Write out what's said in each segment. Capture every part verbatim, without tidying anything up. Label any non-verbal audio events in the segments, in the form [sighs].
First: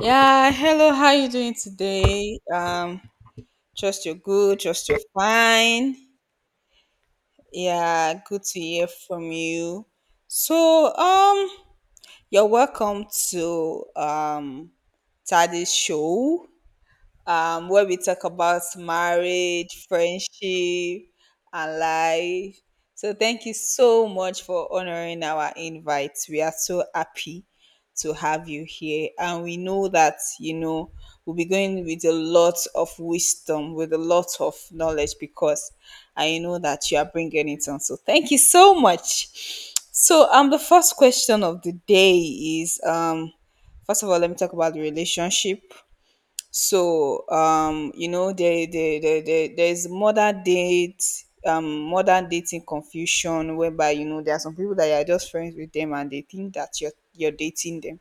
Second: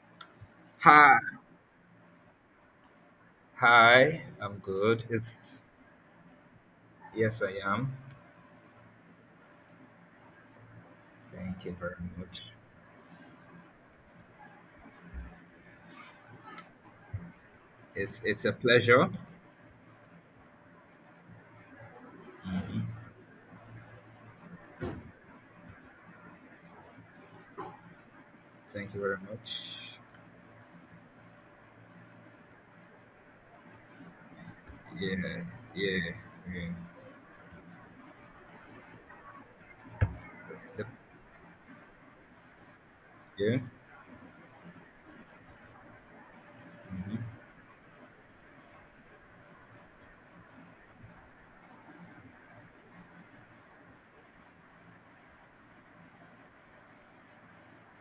Yeah, hello, how Hi, you doing today? Um, just you're hi. I'm good, just you're good. It's fine. yes, I am. Yeah, good to hear from you. So, um, Thank you very much. you're welcome to um Tadi's show. um, where we It's talk it's a about pleasure. marriage, friendship, and life. So, thank you so much for honoring our invite. We are so happy to have you Thank you here, very and we much. know that you know we'll be going with a lot of wisdom, with a lot of knowledge, Yeah, because yeah, I know yeah, that you are bringing it on. So, thank you so much. So, um, the The- first question of the day is, um, yeah, first of all, let me talk about the relationship. So, mhm. um you know there, there, there, there there's modern date um modern dating confusion, whereby you know there are some people that you are just friends with them and they think that you're you're dating them.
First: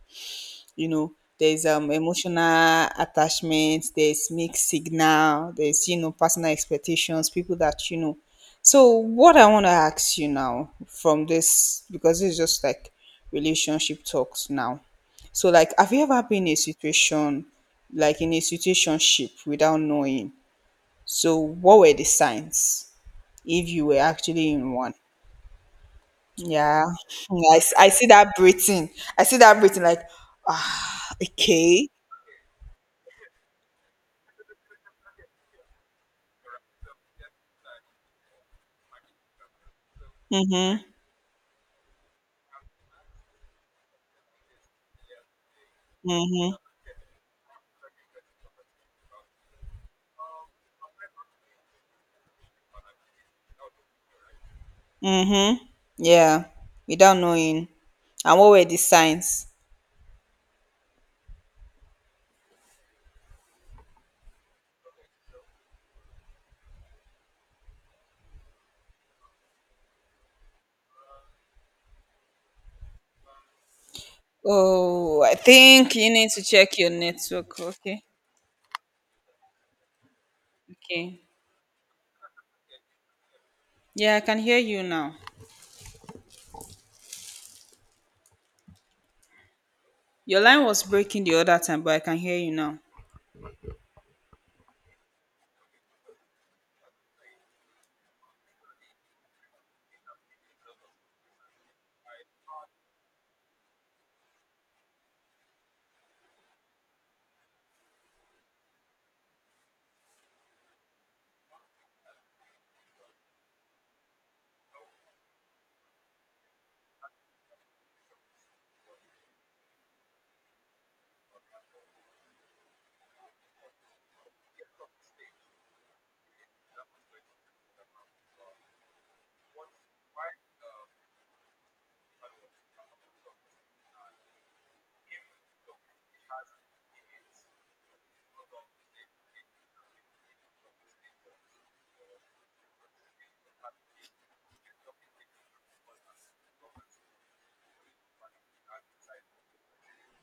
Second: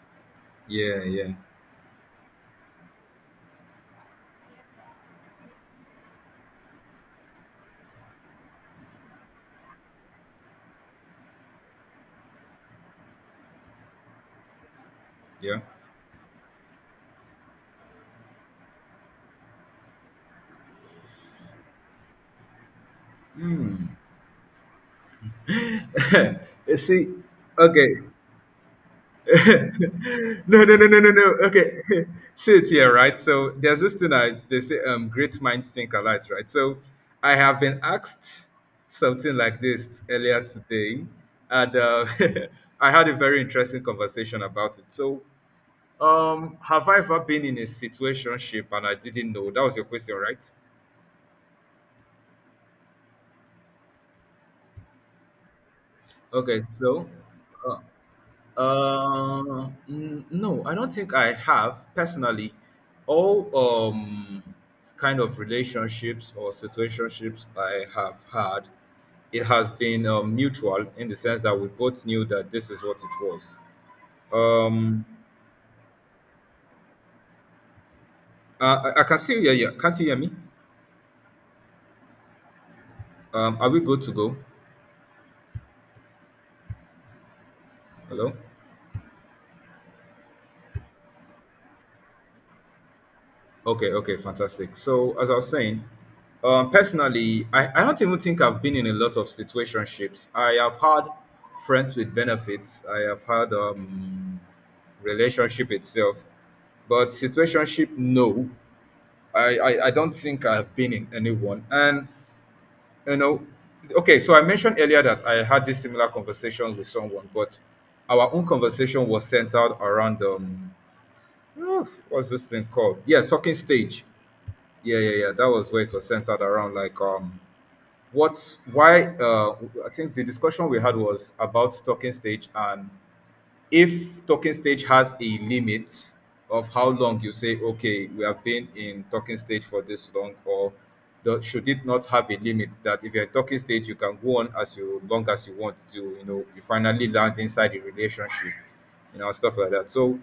You yeah, know, yeah, there's um emotional attachment, there's mixed signal, there's you know personal expectations, people that you know. So what I want to ask you now from this, because it's just like relationship talks now, so, yeah. like, have you ever been in a situation, like in a situationship without knowing? So what were the signs if you Hmm. were actually in one? [laughs] you Yeah, see, [laughs] I, s- I okay. see that breathing. I [laughs] see No, that breathing, like, no, no, no, ah no, no. Okay, okay. [laughs] sit here, right? So there's this thing I they say, um, great minds think alike, right? So I have been asked something like this earlier Mhm. today, and uh, [laughs] I had a very interesting conversation about it. So, Mhm. um, have I ever been in a situationship and I didn't know? That was your question, right? Mhm. Yeah. Okay, so. Without knowing. uh, And what were the signs? Uh, n- no, I don't think I have personally. All um kind of relationships or situationships I have had, it has been um, mutual in the sense that we both knew that this is what it was. Um, Oh, I think you need to check your network. Okay. I, I, I can still hear you. Can't you hear me? Okay. Um, are we good to Yeah, I go? can hear you now. Hello. Your line was breaking the other time, but I can hear you now. Okay, okay, fantastic. So, as I was saying, um, personally, I, I don't even think I've been in a lot of situationships. I have had friends with benefits. I have had um, relationship itself, but situationship, no. I, I, I don't think I've been in any one. And you know, okay. So I mentioned earlier that I had this similar conversation with someone, but our own conversation was centered around um, [sighs] what's this thing called? Yeah, talking stage yeah, yeah, yeah. That was where it was centered around. Like, um, what, why, uh, I think the discussion we had was about talking stage and if talking stage has a limit of how long you say okay we have been in talking stage for this long or do- should it not have a limit that if you're in talking stage you can go on as you long as you want to, you know, you finally land inside the relationship, you know, stuff like that. So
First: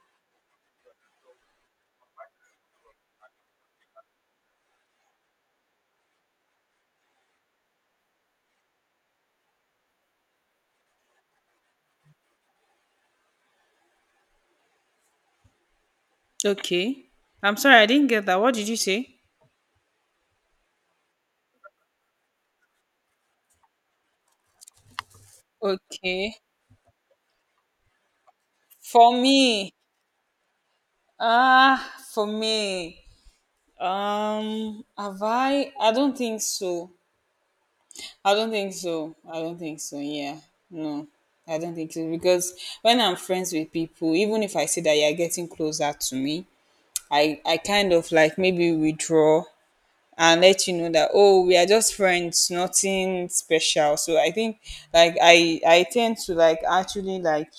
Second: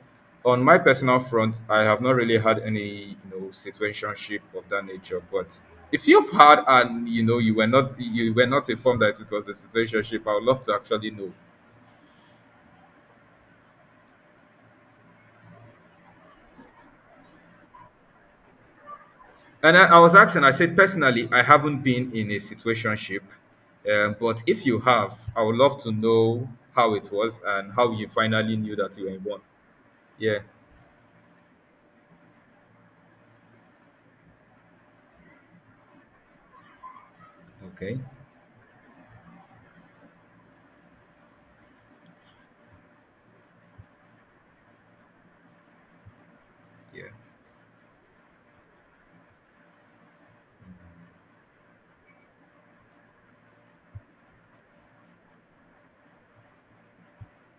on my personal front I have not really had any, you know, situationship of that nature. But if you've had and you know you were not you were not informed that it was a situationship, I would love to actually know. Okay. I'm sorry, I didn't get that. What did you say? And I, I was asking, I said, personally, I haven't been in a situationship, um, but if you have, I would love to Okay. know how it was and how you finally knew that you were For in one. me, Yeah. ah, for me, um, have I? I don't think so. Okay. I don't think so. I don't think so. Yeah. No. I don't think so, because when I'm friends with people, even if I see that you're getting closer to me, Yeah. I I kind of, like, maybe withdraw and let you know that, oh, we are just friends, nothing special. So I think, like, I I tend to, like, actually, like,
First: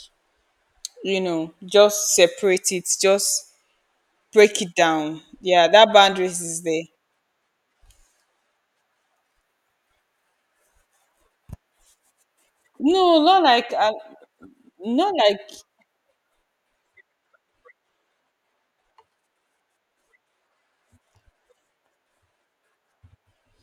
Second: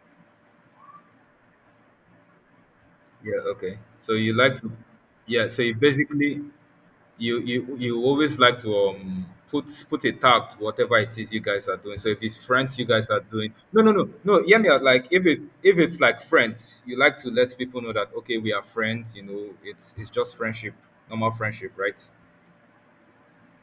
you know just separate it, Yeah. just Okay. So you like break to, it down. yeah. So Yeah, you that boundaries basically, is there. you you you always like to um put put a tag to whatever it is you guys are doing. So if it's friends you guys are No, not doing, like no I, no no no, hear me out. Like not if like it's if it's like friends, you like to let people know that okay we are friends. You know, it's it's just friendship, normal friendship, right?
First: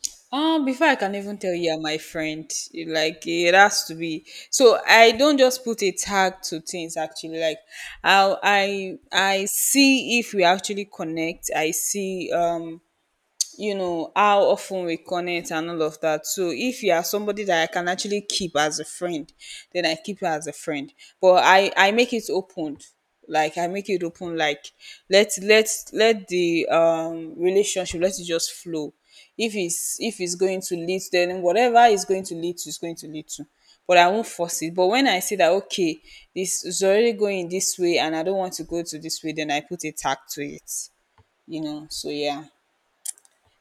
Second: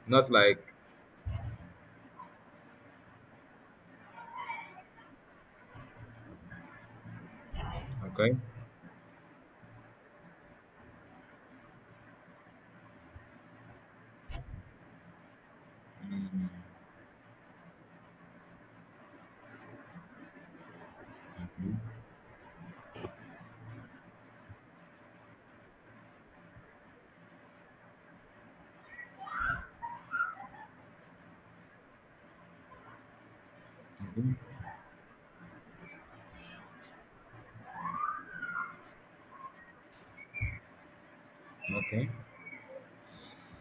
Not Um, like before I can even tell you are my friend, you- like, it has to be. So I don't just put a tag to things. Actually, like, I okay, I I see if we actually connect. I see. Um, you know how often we connect and all of that. So if you are somebody that I can actually keep as a friend, then I keep you as a friend. But i i make it open, like, i make it open like let let let the um relationship, let it just flow. If it's if it's going to lead, then whatever is going to lead to is going to lead to. But I won't mhm, force it. But when I see that, okay, this is already going this way and I don't want to go to this way, then I put a tag to it, you know okay. so yeah.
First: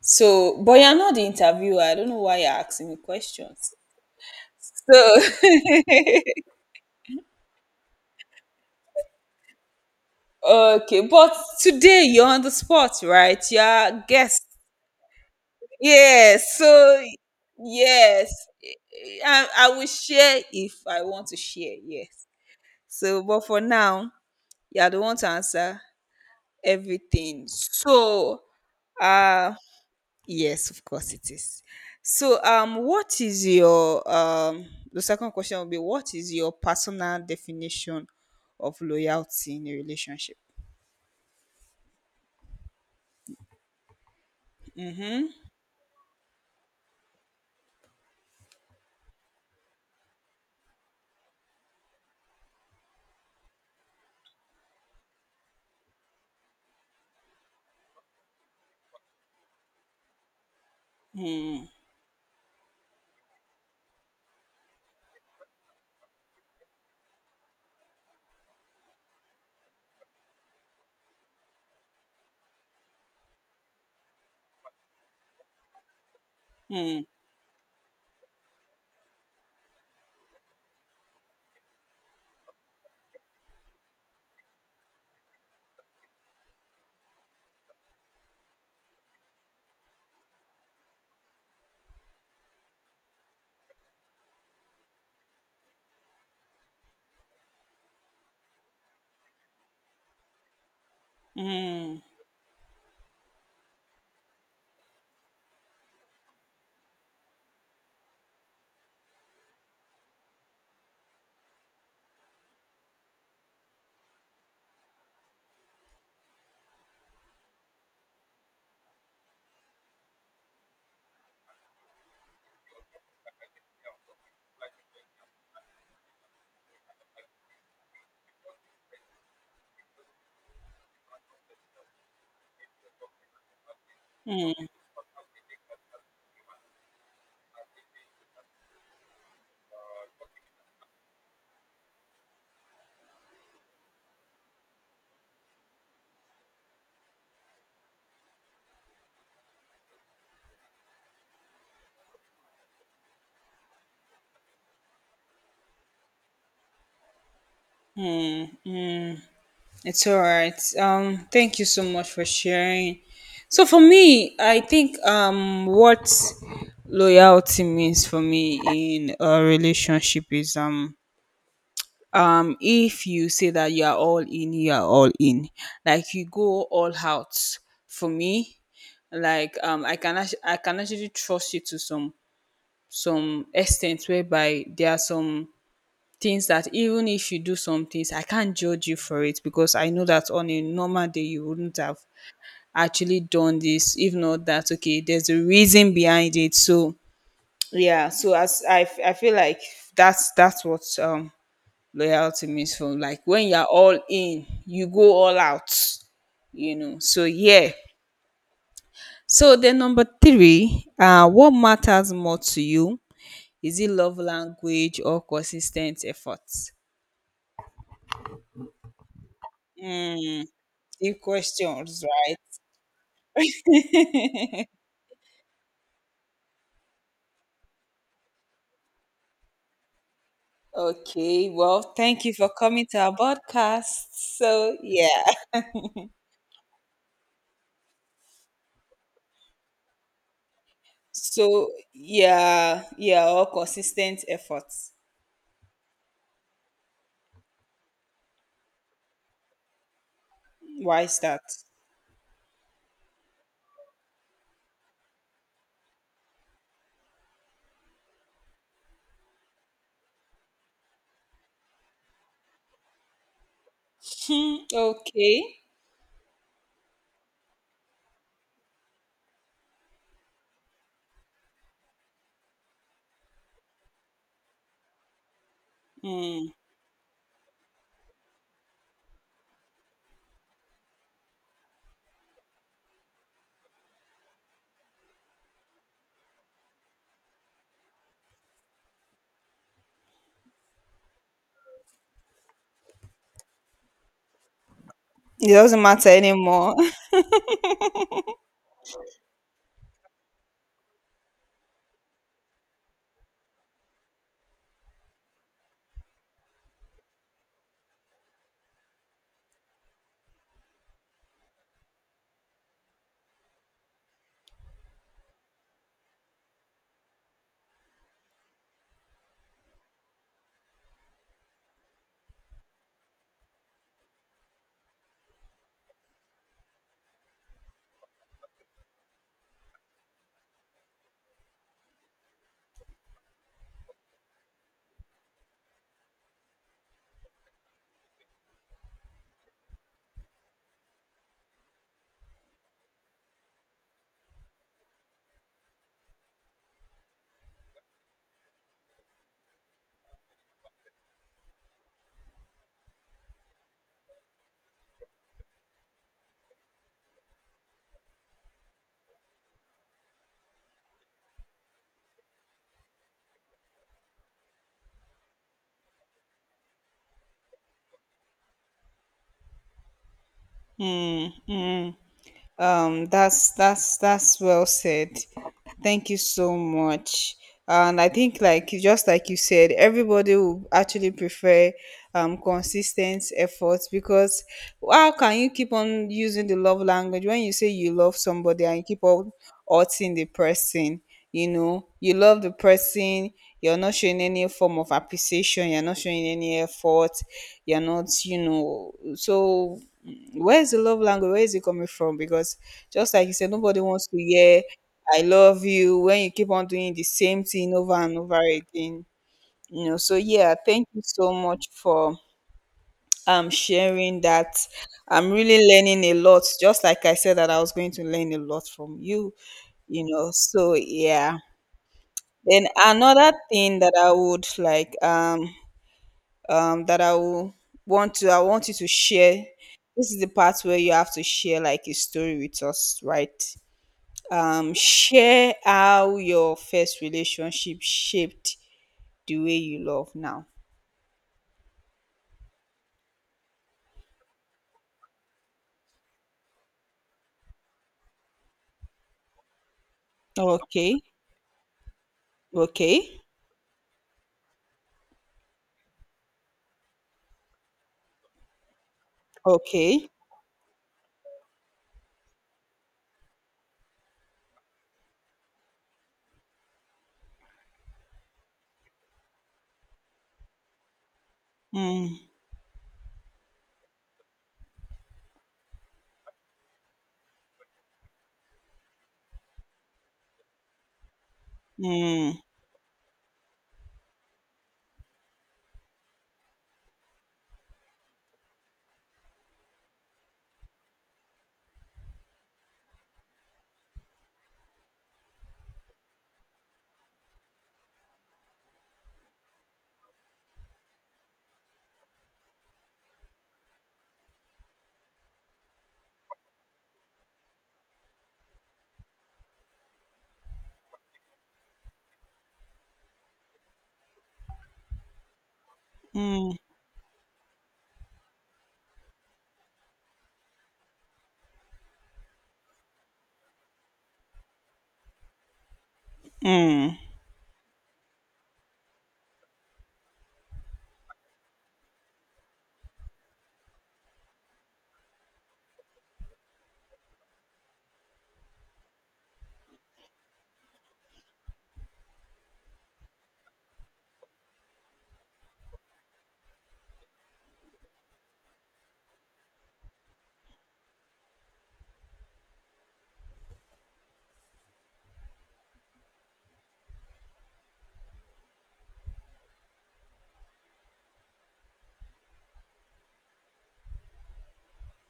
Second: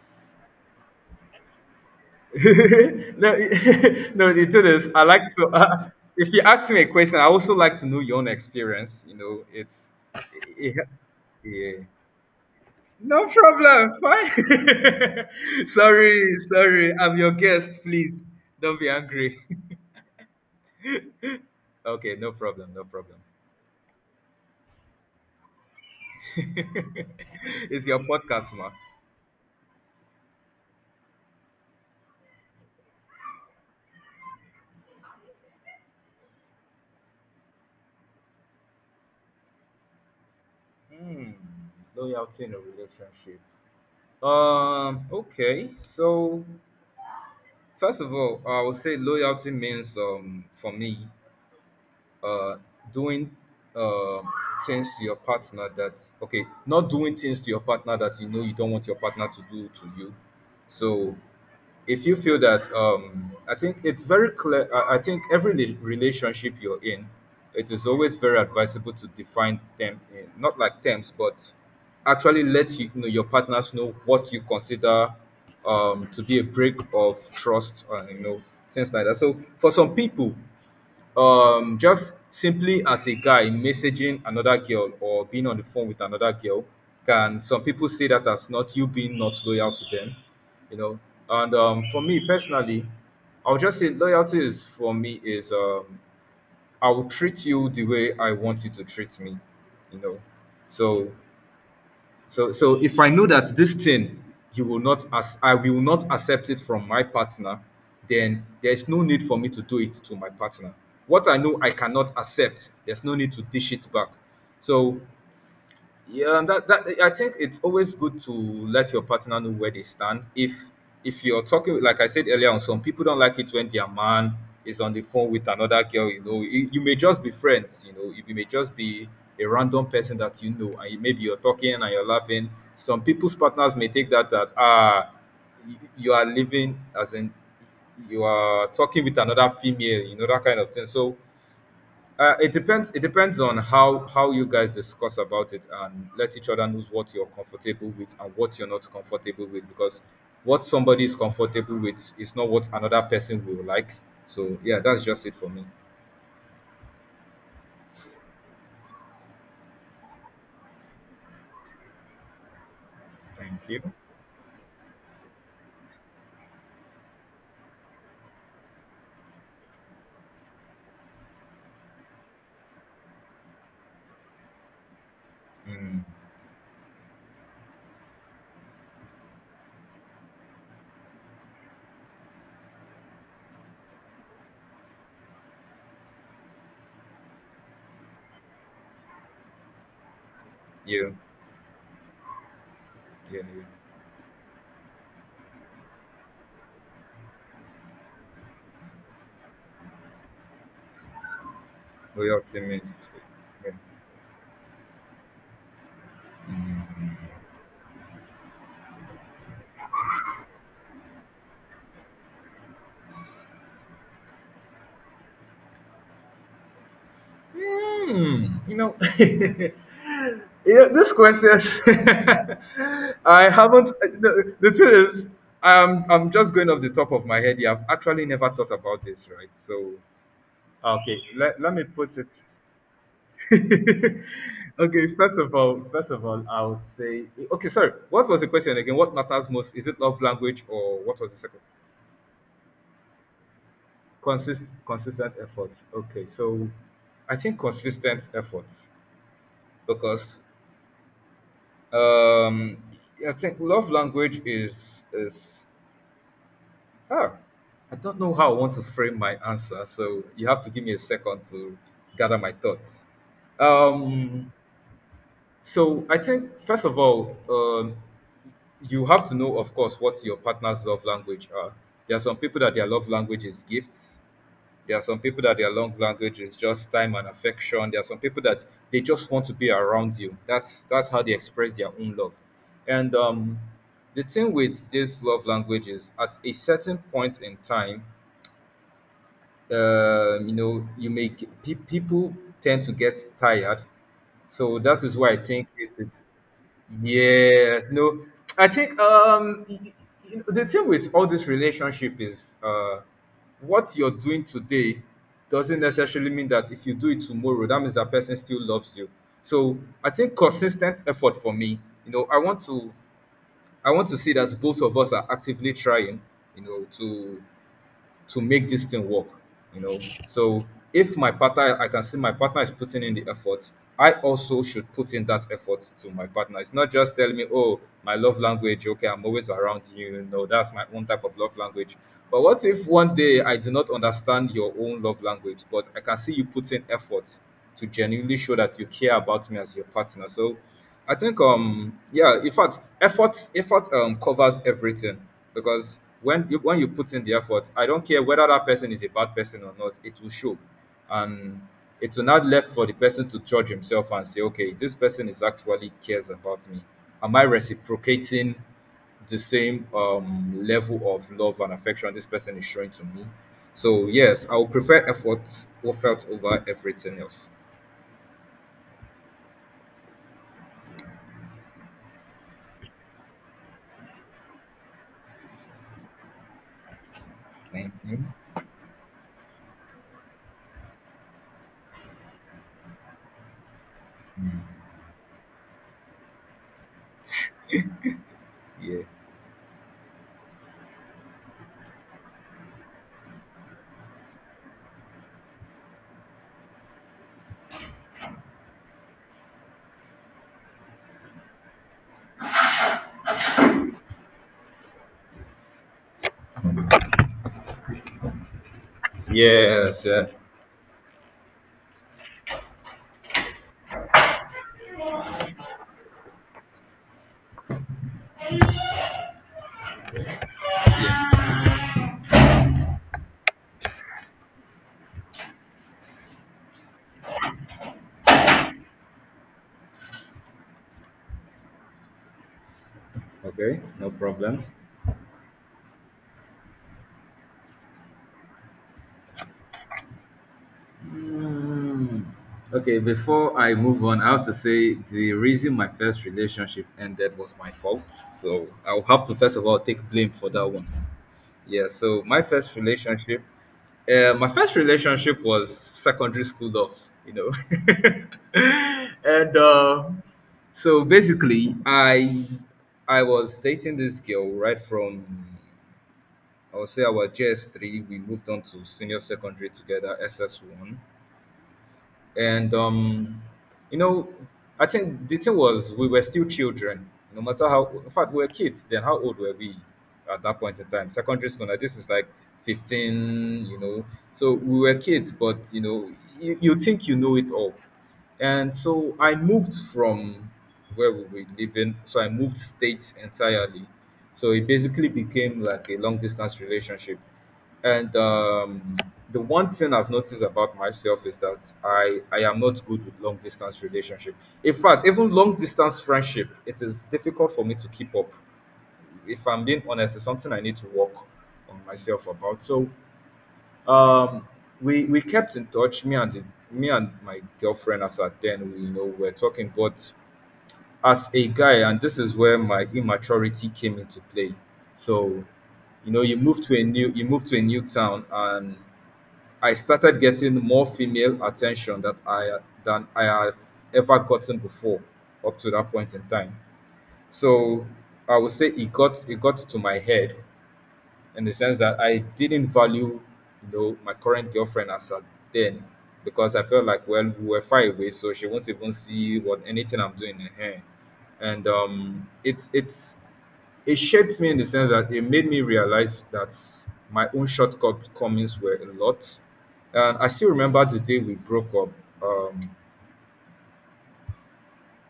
So, but you're not the interviewer. I don't know why you're asking me [laughs] No, questions. [laughs] no, you do this. I like So, to. Uh, if you ask me a question, I also like to know your own experience. You know, it's. [laughs] [laughs] okay, but Yeah. today you're on the spot, No right? You're problem. a guest. Fine. [laughs] Sorry, Yes. So, sorry. I'm your guest. Please yes, don't be angry. I, I [laughs] will share if I want to share. Yes. Okay, no problem. No So, problem. but for now, you're the one to answer everything. [laughs] It's So, your podcast, ma. uh, yes, of course it is. So, um, what is your um? The second question will be, what is your personal definition of loyalty in a relationship? Hmm. Loyalty in a relationship. Um. Okay. So first of all, I would say loyalty means um for me uh doing uh things to your partner that okay, not doing things to your partner that you know you don't want your partner to do to you. So if you feel that um I think it's very clear. i I think every rela- relationship you're in, it is always very advisable to define them in, not like terms, but actually let you, you know, your partners know what you consider um to be a break Hmm. of trust, and you know, things like that. So for some people, um just simply as a guy messaging another girl or being on the phone with another girl, can some people see that as not you being not loyal to them, you know. And um, for me personally, I'll just say loyalty is for me is, um, I will treat you the way I want you to treat me, you know. So mm. so, so if I know that this thing you will not as I will not accept it from my partner, then there's no need for me to do it to my partner. What I know I cannot accept, there's no need to dish it back. So yeah, and that, that I think it's always good to let your partner know where they stand. If if you're talking, like I said earlier on, some people don't like it when their man is on the phone with another girl. You know, you, you may just be friends. You know, you may just be a random person that you know, and you- maybe you're talking and you're laughing. Some people's partners may take that that ah, you you are living, as in you are talking with another female. You know that kind of thing. So uh, it depends. It depends on how how you guys discuss about it and let each other knows what you're comfortable with and what you're not comfortable with, because what somebody is comfortable with is not what another person will like. So yeah, that's just it for me. It's all right. Um, thank you so much for sharing. Thank So for you. me, I think, um what loyalty means for me in a relationship is, um um if you say that you are all in, you are all in, Mm, like, you go all out. For me, like, um i can actu- i can actually trust you to some some extent, whereby there are some things that even if you do some things, I can't judge you for it, because I know that on a normal you. day you wouldn't have actually Yeah. done You. this, if not that, okay, there's a reason behind it. So yeah. So as i, f- I feel like that's that's what um Loyalty Without means. saying From like, when you're yeah. all in, you go all out, you know. So, yeah. So then, number three, uh, what matters more to you? Is it love language or consistent efforts? Hmm, you know, [laughs] yeah, this Deep question, questions, right? [laughs] I haven't. The, the thing is, I'm I'm just going off the top of my head here. I've actually never thought about this, right? So, okay, Okay, let, let well, me put thank it. you for coming to our podcast. [laughs] So, Okay, yeah. first [laughs] of all, first of all, I would say, okay, sorry. What was the question again? What matters most? Is it love language or what was the second? So, yeah, yeah, all consistent Consist efforts. Consistent effort. Okay, so I think consistent effort because Why is that? Um, I think love language is is ah, I don't know how I want to frame my answer, so you have to give me a second to gather my thoughts. Um, Mm, okay. so I think first of all, um, you have to know, of course, what your partner's love language are. There are some people that their love language is gifts. There are some people that their long language is just time and affection. There are some people that they just want to be around you. That's that's how they express their own love. And um, the thing with this love language is at a certain point in time, um, you know, you make pe- people tend to get tired. So that is why I It think doesn't it, matter anymore. yes, no, I think um y- y- y- the thing with all this relationship is uh what you're doing today doesn't necessarily mean that if you do it tomorrow, that means that person still loves you. So I think consistent effort for me, you know, I want to I want to see that both of us are actively trying, you know, to to make this thing work, you know. So if my partner, I can see my partner is putting in the effort, I also should put in that effort to my partner. It's not just telling me, oh, my love language, okay, I'm always around you, you know, that's my own type of love language. But what if one day I do not understand your own love language, but I can see you put in effort to genuinely show that you care about me as your partner? So I think um, yeah, in fact, effort effort um covers everything. Because when you, when you put in the effort, I don't care whether that person is a bad person or not, it will show. And it will not left for the person to judge himself and say, okay, this person is actually cares about me. Am I reciprocating the same um, level of love and affection this person is showing to me? So yes, I would prefer effort or felt over everything else. [laughs] Mm, mm. Um, that's that's that's well said. Thank you so much. Thank And I you. think, like, you- just like you said, everybody will actually prefer um consistent efforts, because how can you keep on using the love language when you say you love somebody and you Yeah. keep on hurting the person? You know, you love the person. You're not showing any form of appreciation. You're not showing any effort. You're not, you know. So where is the love language? Where is it coming from? Because just like you said, nobody wants to hear "I love you" when you keep on doing the same thing over and over again. You know. Yes. So Yeah. yeah, thank you so much for um sharing that. I'm really learning a lot, just like I said that I was going to learn a lot from you. You know. So yeah. Then another thing that I would like, um um, that I will want to I want you to share. This is the part where you have to share, like, a story with us, right? Okay. No problem. Um, share how your first relationship shaped the way you love now. Mm. Okay, before I move on, I have to say the reason my first relationship ended was my fault. So I'll have to first of all take blame for that one. Okay, Yeah, so my first okay, relationship, uh, my first relationship was secondary school love, you know. [laughs] And uh, okay. so basically, I I was dating this girl right from I would say our G S three. We moved on to senior secondary together, S S one, Mm, and um, you know, I think the thing was we were still children. No matter how, in fact, we were kids then. How old were we at that point in time? Secondary school. Now this is like mm, fifteen. You know, so we were kids, but you know, you, you think you know it all. And so I moved from where we were living. So I moved states entirely. So it basically became like a long distance relationship. And um, the one thing I've noticed about myself is that I, I am not good with long distance relationship. In fact, even long distance friendship, it is difficult for me to keep up. If I'm being honest, it's something I need to work on myself about. So um, we we kept in touch. Me and the, mm, me and my girlfriend as at then, we, you know, we're talking. But as a guy, and this is where my immaturity came into play. So you know you move to a mm. new you move to a new town, and I started getting more female attention that I than I had ever gotten before up to that point in time. So I would say it got it got to my head in the sense that I didn't value, you know, my current girlfriend as at then, because I felt like, well, we were far away, so she won't even see what anything I'm doing in her. And um, it's it's it shaped me in the sense that it made me realize that my own shortcomings were a lot. And I still remember the day we broke up. Um,